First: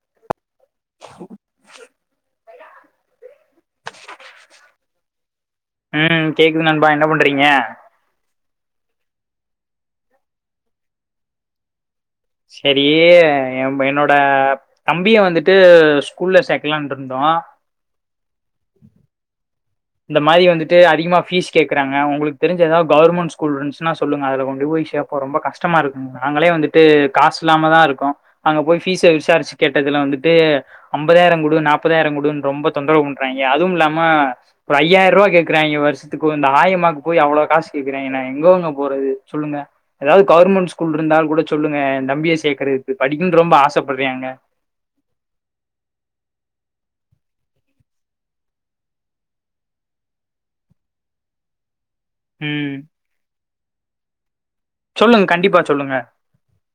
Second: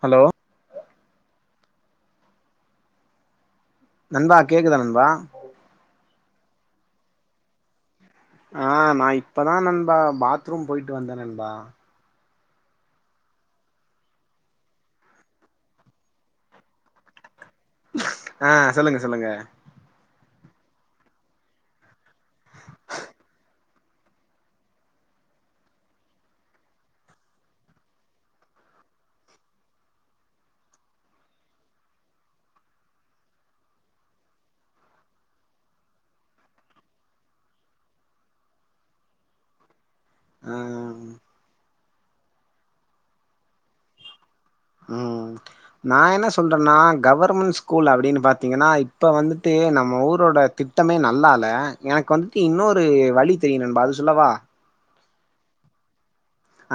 Hello [unintelligible] நண்பா கேக்குதா நண்பா இல்ல நண்பா என்ன பண்றீங்க ஆ நா இப்பதா நண்பா பாத்ரூம் போயிட்டு வந்தே நண்பா செரி என்னோட தம்பிய வந்துட்டு ஸ்கூல்ல செக்கலாண்டு இருந்தொ ஆ சொல்லுங்க சொல்லுங்க இந்த மாரி வந்துட்டு அதிகமா பீஸ் கேக்குறாங்க ஒங்களுக்கு தெரிஞ்ச ஏதாவது கவர்மெண்ட் ஸ்கூல் இருந்துச்சுன்னா சொல்லுங்க அதுல கொண்டு போய் கேட்போ ரொம்ப கஷ்டமா இருக்கு நாங்களே வந்துட்டு காசு இல்லாம தா இருக்கோ அங்க போய் பீஸ்ச விசாரிச்சு கேட்டது த வந்துட்டு ஐம்பதாயிரம் குடு நாப்பதாயிரம் குடுன்னு ரொம்ப தொந்தரவு பண்றாய்ங்க அதுவும் இல்லாம ஒர் ஐயாயிரோ ரூபா கேக்குறாய்ங்க வருஷதுக்கு இந்த ஆயமாக்கு போய் அவ்ளோ காசு கேக்குறாய்ங்கென்னா எங்க போறது சொல்லுங்க ஏதாது ஆ கவர்மெண்ட் ஸ்கூல் இருந்தால கூட சொல்லுங்க தம்பியே சேக்கரதுக்கு படிக்கனும்னு ரொம்ப ஆசைப்படுறாய்ங்க உம் நா என்ன சொல்றேன்னா கவர்மெண்ட் ஸ்கூல் அப்டின்னு பாத்தீங்கன்னா இப்ப வந்துட்டு தே நம்ம ஊரோட திட்டமே நல்லால்ல எனக்கு வந்துட்டு ம் இன்னொரு வழி தெரியு நண்பா அது சொல்லவா சொல்லுங்க கண்டிப்பா சொல்லுங்க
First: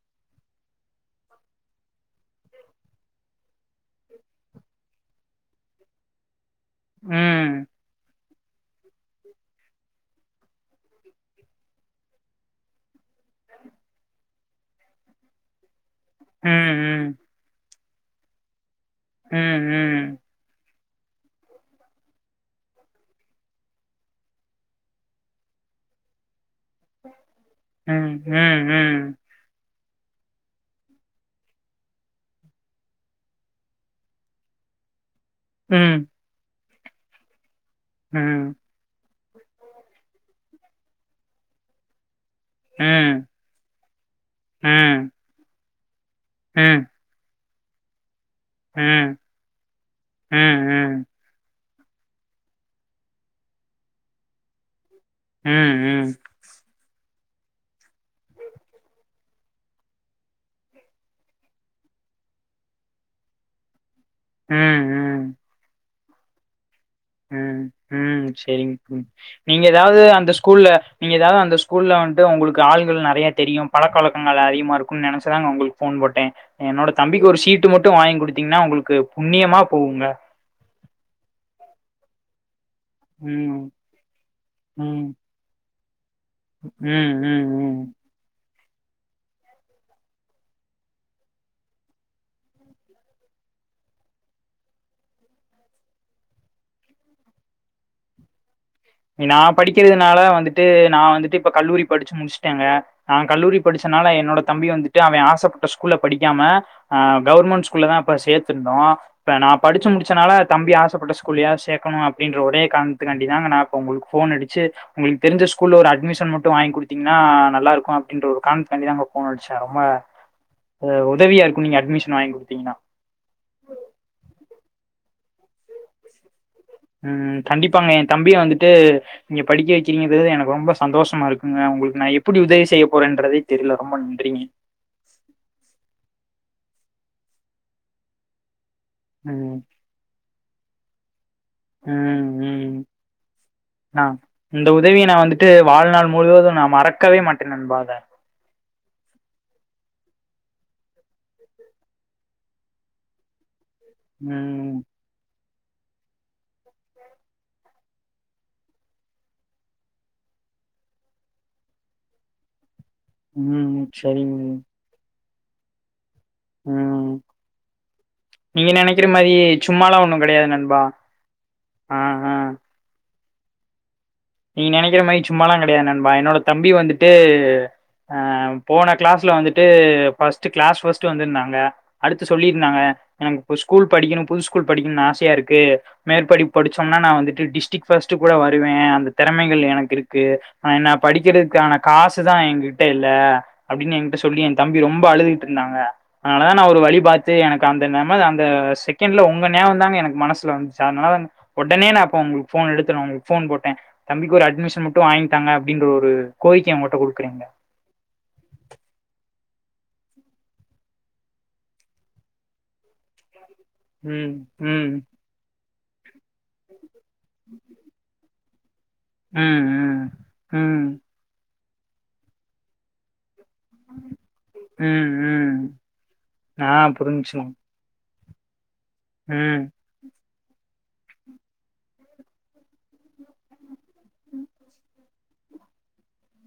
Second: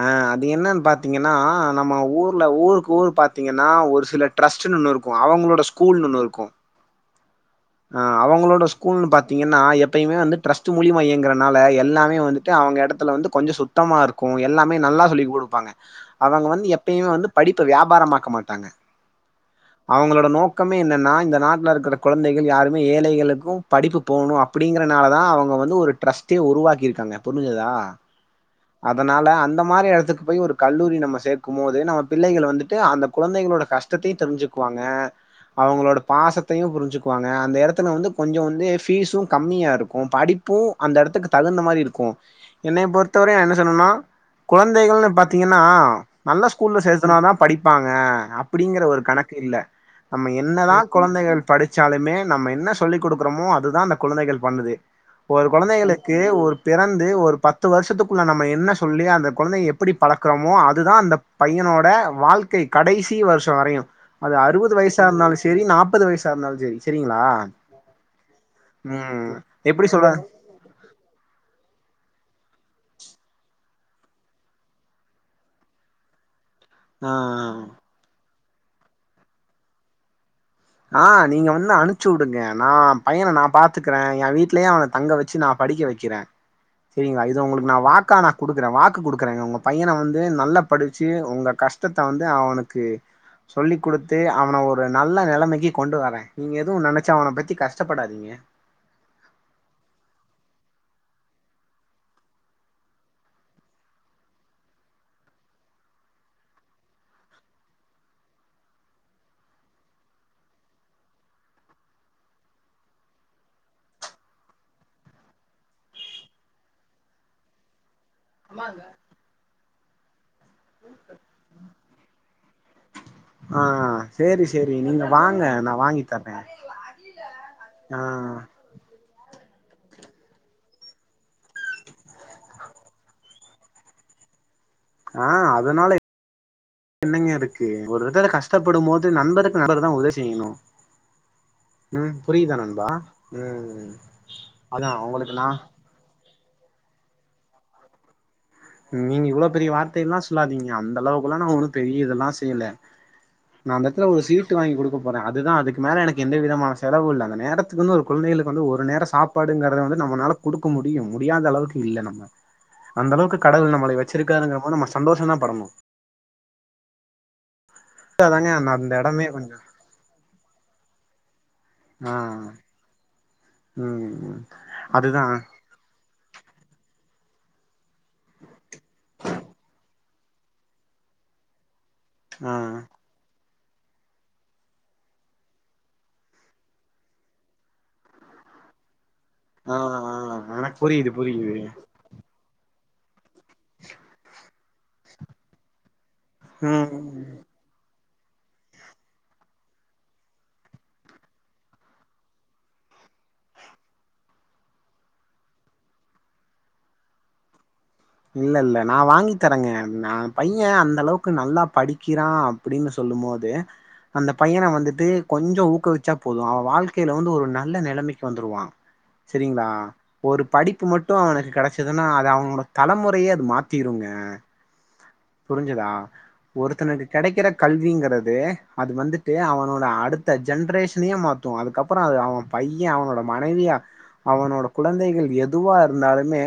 ஆ அது என்னன்னு பாத்தீங்கென்னா நம்ம ஊர்ல ஊருக்கு ஊரு பாத்தீங்கென்னா ஒரு சில ட்ரஸ்ட் ஒண்ணு இருக்கு அவங்களோட ஸ்கூல் ஒண்ணு இருக்கு உம் ஆ அவங்களோட ஸ்கூல் பாத்தீங்கென்னா எப்பயுமே வந்து ட்ரஸ்ட் மூலியம இயங்கிறனால எல்லாமே வந்துட்டு அவங்க இடத்துல வந்து கொஞ்சோ சுத்தமா இருக்கு எல்லாமே நல்லா சொல்லி குடுப்பாங்க அவங்க வந்து ம் எப்பயுமே வந்து படிப்ப வியாபாரமாக்க மாட்டாங்க உம் உம் சுத்தமே இல்லேனா இந்த நாட்டில இருக்கற கொழந்தை யாருமே ஏழைகளுக்கு படிப்பு போணு அப்டிங்கறனால தா அவுங்க வந்து ஒரு ட்ரஸ்டே உருவாக்கி இருக்காங்க புரிஞ்சதா ம், ம், ம். அதனால அந்த மாரி எடத் க்கு போய் ஒரு கல்லூரி நம்ம சேர்க்கு போது நம்ம பிள்ளைகள் வந்துட்டு அந்த குழந்தைகளோட கஷ்டத்தையு தெரிஞ்சுக்குவாங்க அவுங்களோட ம், பாசத்தையு புரிஞ்சுக்குவாங்க அந்த இடத்துல வந்து கொஞ்சம் ம், வந்து பீஸ்சு கம்மியா இருக்கு படிப்பு அந்த இடத்துக்கு தகுந்த மாரி இருக்கு என்னைய ம், பொறுத்தவரையு என்ன சொன்னனா ம், குழந்தைகள்னு பாத்தீங்கன்னா நல்ல ஸ்கூல்ல ம், ம், சேத்துனாதா படிப்பாங்க அப்டிங்கிற ஒரு ம், கணக்கு இல்ல ம், நம்ம என்னதா ம், கொழந்தைகள் படிச் ச்சாலுமே நம்ம என்ன சொல்லி குடுக்குறோமோ அதுதா அந்த குழந்தைகள் பண்ணுது ஒரு ம், கொழந்தைகளுக்கு ஒரு பிறந்து ஒரு பத்து வருஷத்துக்குள்ள நம்ம என்ன சொல்லி அந்த கொழந்தைய எப்டி பழக்கறோமோ அதுதா அந்த பையனோட வாழ்க் கை கடைசி வருஷோ வரையு அது அறுவது வயச இருந்தாலு ம், செரி நாப்பது வயச இருந்தாலு செரி செரிங்களா உம் உம் செரி ம் நீங்க எப்டி ஏதாவது சொல்ற அந்த ஸ்கூல்ல நீங்க எதாவது அந்த ஸ்கூல்ல வந்து உங்களுக்கு ஆள்கள் நெறைய தெரியு பழக்க வழக்கங்கள் அதிகமா இருக்கும்னு நெனைச்சதாங்க ஒங்களுக்கு போன் போட்டே என்னோட ஆ தம்பிக்கு ஒரு சீட்டு மட்டு வாங்கி குடுத்தீங்கன்னா உங்களுக்கு புண்ணியமா போகுங்க ஆ நீங்க வந்து அனுப்ச்சு வுடுங்க நா பையன நா ம், பாத்துக்கறே என் வீடலேயே அவன தங்க ம், வச்சு நா படிக்க வைக்கிறே ம், செரிங்களா இத ம், ஒங்களுக்கு ம். நா வாக்கானா குடுக்குறே வாக்கு குடுக்குறேங்க உங்க பையன வந்து நல்லா படிச்சு உங்க கஷ்டத்த வந்து அவனுக்கு சொல்லி குடுத்து அவன வந்து ஒரு நல்ல நிலைமைக்கு கொண்டு வரே நீங்க எதுவு நெனைச்ச உன பத்தி கஷ்டப்படாதீங்க நா படிக்கிறதுனால வந்துட்டு நா வந்துட்டு இப்ப கல்லூரி படுச்சு முடிச்சுட்டேங்க நா கல்லூரி படுச்ச துனால என்னோட தம்பி வந்துட்டு அவே ஆசப்பட்ட ஸ்கூல்ல படிக்காம அ கவர்மெண்ட் ஸ்கூல்ல தா இப்ப சேத்திருந்தோ இப்ப நா படுச்சு முடிச்சனால தம்பி ஆசப்பட்ட ஸ்கூலாவது சேக்கணு அப்டின்ற ஒரே கார்ணத்துகாண்டிதாங்க நா உங்களுக்கு போன் அடுச்சு உங்களுக்கு தெரிஞ்ச ஸ்கூல்ல ஒரு அட்மிஷன் மட்டு வாங்கி குடுத்தீங்ன்னா நல்லா இருக்கு அப் அப்டின்ற ஒரு கார்ணத்துகான்டிதா அங்க போன் அடிச்சா ரொம்ப அ உதவியா இருக்கு நீங்க அட்மிஷன் வாங்கி குடுத்தீங்ன்னா ஆ சேரி சேரி நீங்க வாங்க நா வாங்கி தர்றே ம் கண்டிப்பாங்க ஆ எ தம்பிய வந்துட்டு நீங்க படிக்க வைக்கிறீங்கின்றது எனக்கு ரொம்ப சந்தோஷமா இருக்குங்க உங்களுக்கு நா எப்டி உதவி செய்ய போறேன்றதே தெரியல ரொம்ப நன்றி [inaudible] ஆ அதுனால என்னங்க இருக்கு ஒரு இத்ல கஷ்ட கஷ்டப்படும் போது ம், நண்பருக்கு நண்பர் தா உதவி செய்யணு ம் புரியுதா நண்பா ம் நான் அதா உங்களுக்கு நா நா மறக்கவே மாட்டே நண்பா இத நீங்க இவ்ளோ பெரிய வார்த்தையெல்லா சொல்லாதீங்க அந்த அளவுக்குள்ள நா ஒண்ணு பெரிய இதெல்லா செய்யல நா அந்தத்துல ஒரு சீட்டு வாங்கி ம், குடுக்க போறே அது இதுதா அதுக்கு மேல எனக்கு எந்த விதமான செலவு இல்ல அந்த நேரத்துகுனு குழந்தைகளுக்கு வந்து ஒரு நேர சாப்பாடுங்கறத வந்து நம்மனால கொடுக்க முடியு முடியாத அளவுக்கு இல்ல நம்ம அந்த அளவுக் கடவுள் ம். நம்மள சரிங்க. வச்சுருக்காங்கபோது நம்ம சந்தோஷம் தா படணு ம் அதாங்க நீங்க அந்த அந்த நெனைக்கிற எடமே மாரி கொஞ்சோ சும்மாலா ஒண்ணு கெடையாது நண்பா ஆ உம் நீ நெனைக்கிற மாரி சும்மாலா கெடையாது நண்பா என்னோட தம்பி வந்துட்டு ஆ போன கிளாஸ்ல வந்துட்டு ஃபர்ஸ்ட்டு கிளாஸ் ஃபர்ஸ்ட் வந்திருந்தாங்க அடுத்து ஆ சொல்லிருந்தாங்க எனக்கு ஒரு ஸ்கூல் படிக்கனு புது ஸ்கூல் படிக்கனு ஆசயாருக்கு மேற்படிப்பு படுச்சோம்னா நா வந்துட்டு டிஸ்டிக் ஃபர்ஸ்ட் கூட வந் வருவே அந்த திறமைகள் ஆ எனக்கு ஆ இருக்கு எனக்கு ஆன நா புரியுது புரியுது படிக்கிறதுக்கான காசு தா எங்கிட்ட இல்ல அப்டின்னு என்கிட்ட சொல்லி என் தம்பி ரொம்ப அழுதுகுட்டு இருந்தாங்க அதனாலதா நா ஒரு ம் வழி பாத்து எனக்கு அந்த நம் அந்த செகண்ட்ல உங்க நேரோந்தாங்க எனக்கு மனசுல வந்து அதுனாலதாங் ஒடனே நா அப்ப உங்களுக்கு போன் எடுத்தனு போன் போட்டே தம்பிக்கு ஒரு அட்மிஷன் மட்டும் வாங்கிதாங்க அப்டின்ற ஒரு கோரிக்கைய ஒங்கட்ட குடுக்குறே இல்ல இல்ல நா வாங்கி தரேங்க நா பையெ அந்த அளவுக்கு நல்லா படிக்கிறான் அப்டின்னு சொல் சொல்லும் போது அந்த ம் பையன ம் வந்துட்டு கொஞ்சொ தூக்கி வச்சா போது அவன் வாழ்க்கையில வந்து ஒரு நல்ல நெலமைக்கு வந்துருவா ம் செரிங்ளா ம் ஒரு படிப்பு ம் மட்டு அவனுக்கு கெடச்சதுன்னா அது அவனோட தலமுறையே அது மாத் திருங்க ம் ம் புருஞ்சதா ஆ ஒருத்தனுக்கு புரிஞ்சுச்சுண்ணா கெடைக்கிற கல்விங்றது து அது வந்துட்டு ம் அவனோட அடுத் த்த ஜென்ரேஷனையே மாத்து அதுக்கப்பறோ அது அவன் பையெ அவனோட மனைவியாக அவனோட குழந்தைகள் எதுவா இருந்தாலுமே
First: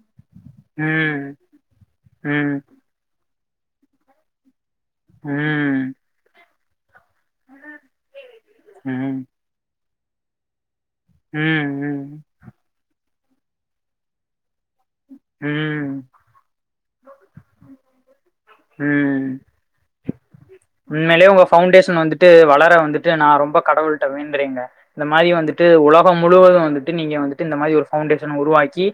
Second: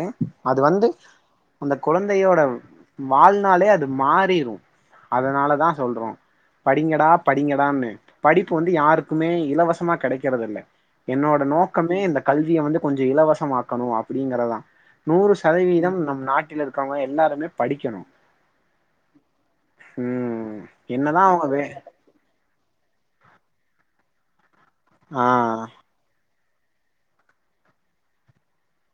அது வந்து ம் அந்த குழந்தையோட ம் வாழ்நாளே அது மாறிரு ம் அதுனால தா ம் சொல்றோ படிங்கடா படிங்கடான்னு படிப்பு வந்து ம் யாருக்குமே இலவசமா கெடைக்கிறதுல்ல என்னோட நோக்கமே இந்த ம் கல்விய வந்து கொஞ்சொ இலவசமாக்கனு அப்டிங்றதா நூறு சதவீதோ ம் நம் நாட்டில இருக்கவங்க எல்லாருமே படிக்கனு உண்மையிலேயே ஒங்க ஃபவுண்டேஷன் வந்துட்டு வளர வந்துட்டு நா ரொம்ப கடவுள்ட வேண்றேங்க இந்த மாரி ஆ வந்துட்டு உலகோ முழுவது வந்துட்டு நீங்க வந்துட்டு இந்த மாரி ஒரு ஃபவுண்டேஷன் உருவாக்கி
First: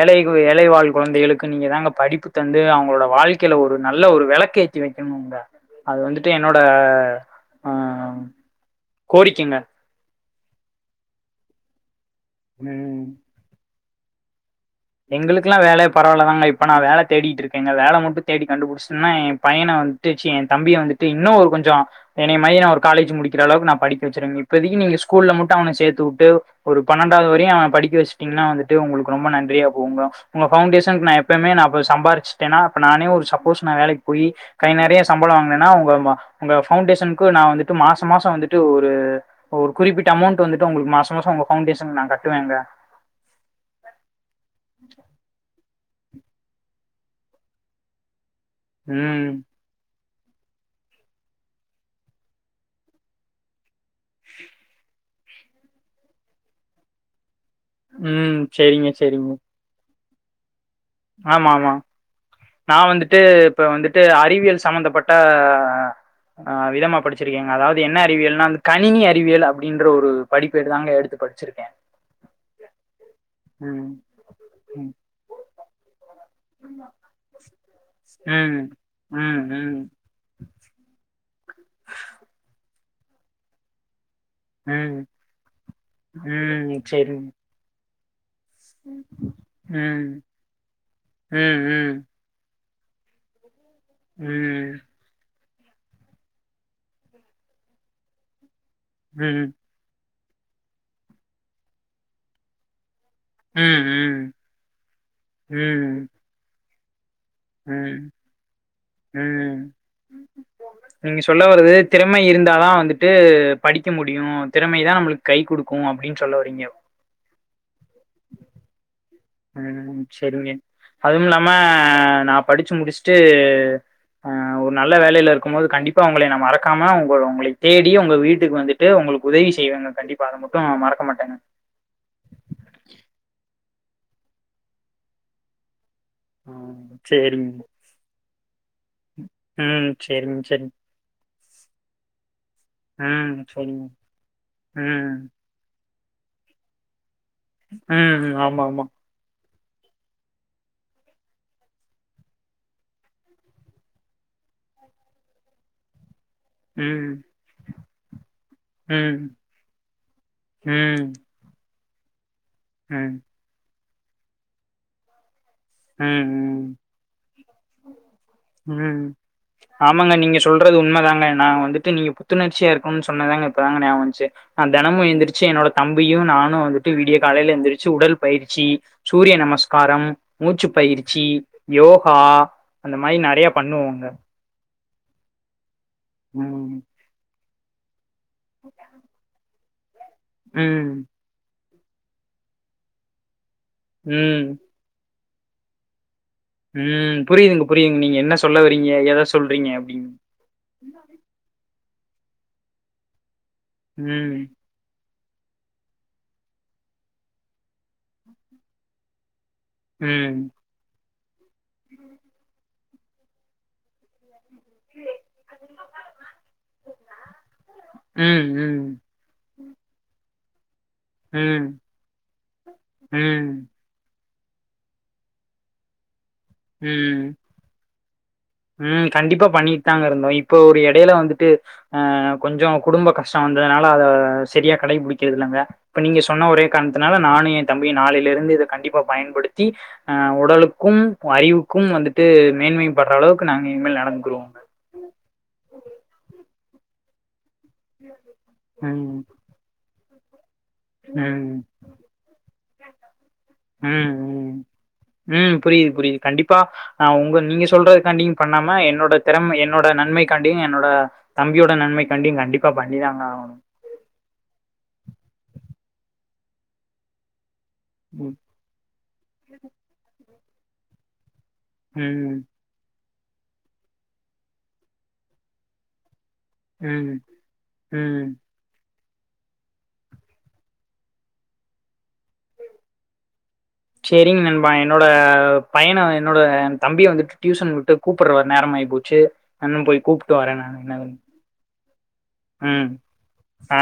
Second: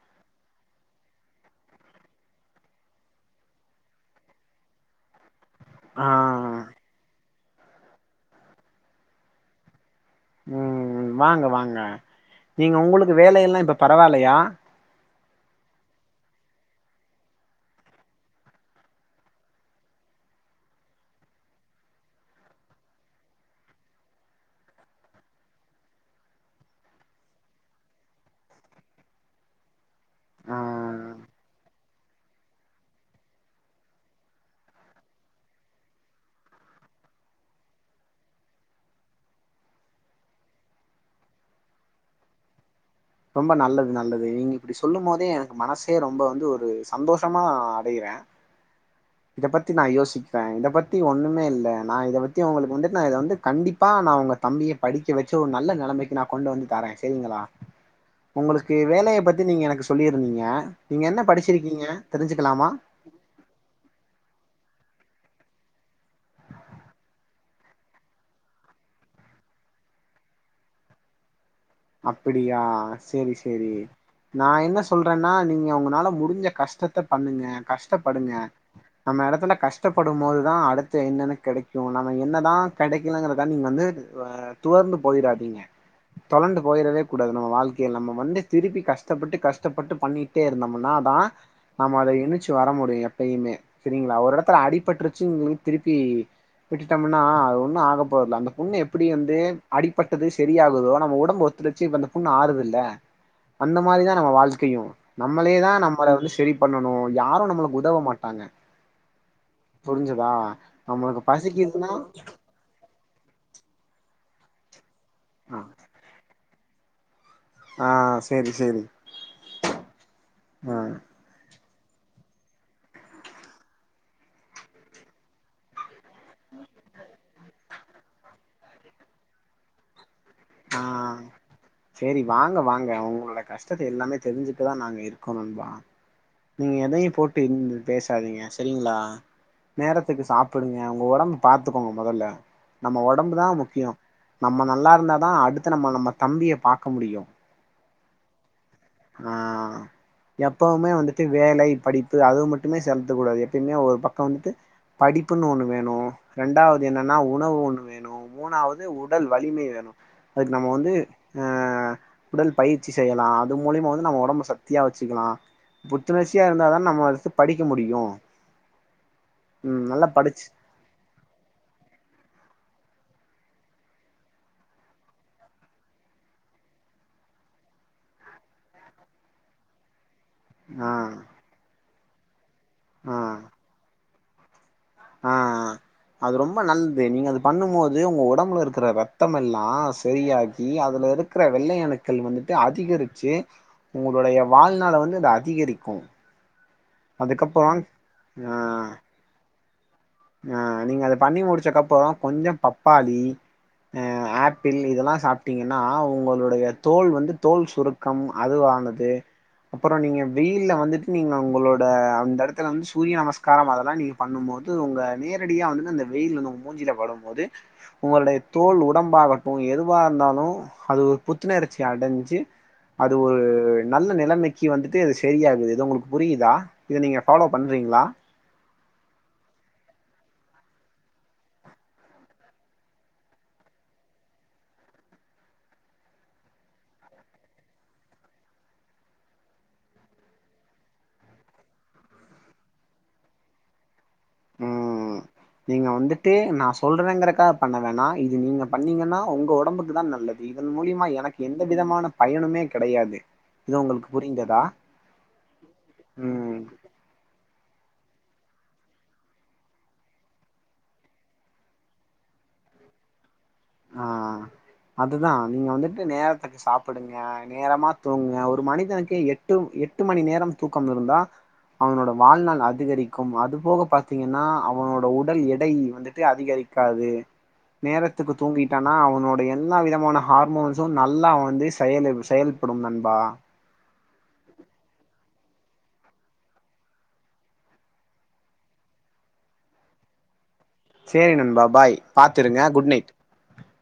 ஏழைகு ஏழைவாழ் குழந்தைகளுக்கு நீங்க தாங்க படிப்புக் வந்து அவங்களோட வாழ்க்கையில ஒரு நல்ல ஒரு வெளக்கேத்தி வைக்கனும்ங்க அது ஆ வந்துட்டு என்னோட கோரிக்கங்க ம் ம் வாங்க வாங்க நீங்க ம். ஒங்குளுக்கு வேலை எல்லா இப்ப பரவாலயா எங்குளுக்குலா வேலே பரவால்லதாங்க இப்ப நா வேல தேடிட்ருக்கேங்க வேல மட்டு தேடி கண்டுபுடுஷ்ன்னா எ பைன வந்து டு சி எ தம்பிய வந்துட்டு இன்னோ ஒரு கொஞ்சொ என்னய மாரி நா ஒரு காலேஜ் முடிக்கிற அளவுக்கு நா படிக்க வச்சிர்வேங் இப்பதக்கி நீங்க ஸ்கூல்ல மட்டு அவன சேத்து உட்டு ஒரு பன்னண்டாவ்து வரியு அவ படிக்க வஷ்ட்டீங்னா வந்துட்டு ஒங்களுக்கு ரொம்ப நன்றியப் போங்க உங்க ஆ பவுண்டேஷன்க்கு நா எப்பயுமே நா ஃபஸ் சம்பாிச்சிட்டேனா அப்ப நானே ஒரு சப்போஸ் நா வேலக் போயி கை நரய சம்பள வாங்னோனா உங்க மா உங்க ஃபவுண் டேஷன்க்கு நா வந்துட்டு மாச மாச வந்துட்டு ஒரு ஒரு குறிப்பிட்ட அமோண்ட் வந்துட்டு ஒங்ளுக்கு மாச மாச உங்க ஃபவுண்டேஷன் நா கட்டுவேங்க ரொம்ப நல்லது நல்லது நீங்க இப்டி சொல்லுமோதே எனக்கு மனசு ஹே ரொம்ப வந்து ஒரு சந்தோஷமா அடையிற ம் இத பத்தி நா யோசிக்ற இத பத்தி ஒன்னுமே இல்ல நா இத பத்தி ஒங்களுக்கு வந்து நா இத வந்து கண்டி பா நா ஒங்க தம்பிய படிக்க வெச்சு ஒ நல்ல நெலமக்கி நா கொண்டு வந்து தரே செவிங்களா ம் ஒங்களுக்கு செரிங்க வேலய செரிங்க பத்தி நீங்க எனக்கு சொல்லி இருந்தீங்க ஆமா ஆமா நா வந்துட்டு இப்ப வந்து டு அறிவியல் சமந்தப்பட்ட அ விதமா படிச்சிருக்கேங் அதாவ்து என்ன அறிவியல்னா அந் கணினி அறிவியல் அப்டின்ற ஒரு படிப்பேடு தாங்க எடுத்து படுச்சிருக் அப்பிடியா சேரி சேரி ம் நா என்ன ம் சொல்றேன்னா நீங்க உங்கனால மு இஞ்ச கஷ்டத்த பண்ணுங்க கஷ்டப்படுங்க ம் நம்ம எடத்துல ம் கஷ்டப்படுமோதுதா அடுத்து எய்னன கெடக்கு நம்ம என்னதா கெடக்கலங்கற்துகா நீங்க வந்து வ துவர்ந்து ம் போயிறாதீங்க ம் தொலண்டு ம் போயிறவே சரிங்க கூடாது நம்ம வால்க் நம்ம வந்து திருப்பி கஷ்ட்டப்பட்டு கஷ்ட்டப்பட்டு ம் பண்ணிட்டே இருந்தம்மனா தா ம் ம் நம்ம அத இனச்சு வர முடியு எப்பயுமே செரிங்ளா ஒர் எடத்துல ம் அடிப்பட்ருச்சுங்லி திருப்பி விட்டுட்டம்முனா அது ஒன்னு ஆகப்போர்ல அந்த புண்ணு எப்டி வந்து ம் அடிப்பட் டுது செரி ஆகுதோ நம்ம உடம்பு ஒத்துலச்சி இப்ப அந்த புண்ணு ஆறுது இல்ல ம் அந்த மாதிரிதா ம் நம்ம வாழ்க்கயு நம்மளே தா ம் நம்மள வந்து செரி பண்ணணு யாரு நம்மளுக் உதவ ம் மாட்டாங்க ம் புரிஞ்சதா நீங்க நம்மளுக்கு சொல்ல வரது பசிக்குதுன்னா திறமை இருந்தா தா வந்துட் படிக்க முடியு திறமைதா நம்ளுக் கை ஆ குடுக்கு அப்டின் சொல்ல வரிங்க ஆ சேரி சேரி ம் செரிங்க ஆ அதும் இல்லாம நா படிச்சி முடிஷ்ட்டு ஒரு நல்ல வேலயல இருக்குமோது கண்டிப் உங்களே நா மறக்காம உங்க உங்களை தேடி உங்க வீட்டுக் வந்துட்டு உங்களுக் உதவி செய்வங்க கண்டிப் ஆ செரி வாங்க வாங்க அவுங்ளோட கஷ் சத்த எல்லாமே தெர்ஞ்சிக்கதா நாங்க இருக்ககொ நண்பா நீங்க ம் எதையு போட்டு இந் சரிங்க. தேஸ் தாதிங்க செரிங்ளா ம் நேரத்துக்கு சரிங்க சரிங்க. சாப்புடுங்க உங்க உடம்பு பாத்துக்கோங்க மொதல்ல நம்ம ம் ஒடம்புதா சரிங்க. முக்கியொ நம்ம நல்லார்ந்தா ம். அடுத்து நம்ம நம்ம தம்பிய பாக்க முடியு அ ஆமாமா ஆ [inaudible] எப்பவுமே வந்துட்டு வேலை படிப்பு அதுவ் மட்டுமே செம்த்த கூடாது எப்பிமே ஒரு பக்க வந்துட்டு படிப்புன் ஒன்னு வேணு ரெண்டாவது என்னன்னா ம். உணவு ஒன்னு வேணு மூணாவது உடல் ம். வலிமை வேணு அதுக்கு நம்ம வந்து ம். அ உடல் பயிற்சி ம். ம். செய்யலா அது மூலய்மா வந்து நம்ம ஒடம்ம சக்தியா வச்சிக்கலா புத்துணர்ச்சியா ம். இருந்தாதா நம்ம ஃபஸ்ட்டு படிக்க முடியு ம் ஆமாங்க நீங்க சொல்றது உண்மதாங்க நா வந்துட்டு நீங்க பு துணர்ச்சியா இருக்குனுன் சொன்னதாங்க இப்ப தாங்க நியாவந்துச்சு நா தெனமு எந்துர்ச்சு என்னோட தம்பியு நானு வந்துட்டு விடிய கா காலைல எந்துரிச்சு உடல்பயிற்சி சூரிய நமஸ்காரம் மூச்சு ஆஹ் பயிற்சி யோகா அந்த மாரி நெறய பண்ணுவோங்க ஆ ஆ அது ரொம்ப ம். நல்து நீங்க அது பண்ணும் போது ஒங்க ஒடம்புல இருக்கிற ரத்தமெல்லா ஆ செரியாகி ம். அதுல இருக்குற வெள்ளையணுக்கள் வந்துட்டு அதிகரிச்சு உங்களுடைய ம். வாழ்நாள வந்து அது அதிகரிக்கு ம் புரியுதுங்க அதுக்கப்புறோ புரியுதுங் நீங்க என்ன ஆ சொல்லவறீங்க ஏத சொல்றீங்க அப்டின் ஆ நீங்க அத பண்ணி முடிச்சக்கப்பற கொஞ்ச பப்பாளி ஆ ம். ஆப்பிள் இதெல்லா சாப்ட் டிங்கனா உங்களுடைய தோல் வந்து தோல் சுருக்கம் அதுவானது அப்பற நீங்க ம். வெயில்ல வந்துட்டு நீங்க உங்களோட அந்தெடத்துல வந்து சூரிய நமஸ்காரம் அதெல்லா நீங்க பண்ணும்போது வ நேரடியா வந்துட்டு அந்த வெயில் வந்து ஒங்க மூஞ்சில படும்போது உங்களுடைய ம். தோல் ம். உடம்பாகட்டு எதுவா வா இருந்தாலு அது ஒரு ம். புத்துணர்ச்சி அடஞ்சு அது ஒரு ம். நல்ல நெலமைக் கி வந்துட்டு இது செரியாகுது இது உங்களுக்கு புரியுதா இத நீங்க ம். ஃபாலோ பண்றீங்ளா ம் கண்டிப்பா பண்ணிட்தாங்க இருந்தோ இப்போ ஒரு எடைல வந்துட்டு அ கொஞ்ச குடும்ப கஷ்ட வந்த னால அத செரியா கடைபுடிகிறது இல்லங்க இப்ப நீங்க சொன்ன ஒரே காரணத்துனால நானு எ தம்பியு நாளைல இருந்து இத கண்டிப்பா பயன்படுத்தி அ உடலுக்கும் அறிவுக்கும் வந்துட்டு மேன்மை பட்ற அளவுக்கு நாங்க இனிமேல் நடந்து ம் நீங்க வந்துட்டு நா சொல்றேங்கறக்கா பண்ண வேணா இது நீங்க ம் பண்ணீங்கனா ஒங்க ஓடம்புக்கு தான் நல்லது இதன் மூலியமா எனக்கு ம் எந்த விதமான பயனுமே கெடையாது இது ஒங்களுக்கு ம் ம் புரிந்ததா ம் புரியுது புரியுது கண்டிப்பா ம் ஆ ஒங்க நீங்க சொ சொல்றதுகாண்டியு பண்ணாம என்னோட திறம என்னோட நன்மைகாண்டியு என்னோட தம்பியோட நன்மைகாண்டியு கண்டிப்பா பண்ணி தாங்க ஆகனு ஆ அதுதா நீங்க வந்துட்டு நேரத்துக்கு சாப்புடுங்க நேரமா ம் தூங்குங்க ஒரு மனிதனுக்கு எட்டும் எட்டு மணி நேரம் தூக்கம் இருந்தா அவனோட ம் வாழ்நாள் அதிகரிக்கும் அது போக பாத்தீங்கனா அவனோட உடல் எடை வந்து ட்டு அதிகரிக்காது ம் ம் நேரத்துக்கு ங்கிடானா அவனோட எல்லா விதமான ஹார்மோன்ஸு நல்லா வந்து செயலு செயல்படும் நண்பா சேரிங் நண்பா என்னோட பையன என்னோட என் தம்பிய வந்துட்டு டியூசன் விட்டு கூப்புட்றுவர் நேரமாயி போச்சு நானு போய் கூப்ட்டு வரே நானு என்னதுன்னு சேரி நண்பா பாய் பாத்துருங்க ம் குட் நைட் ஆ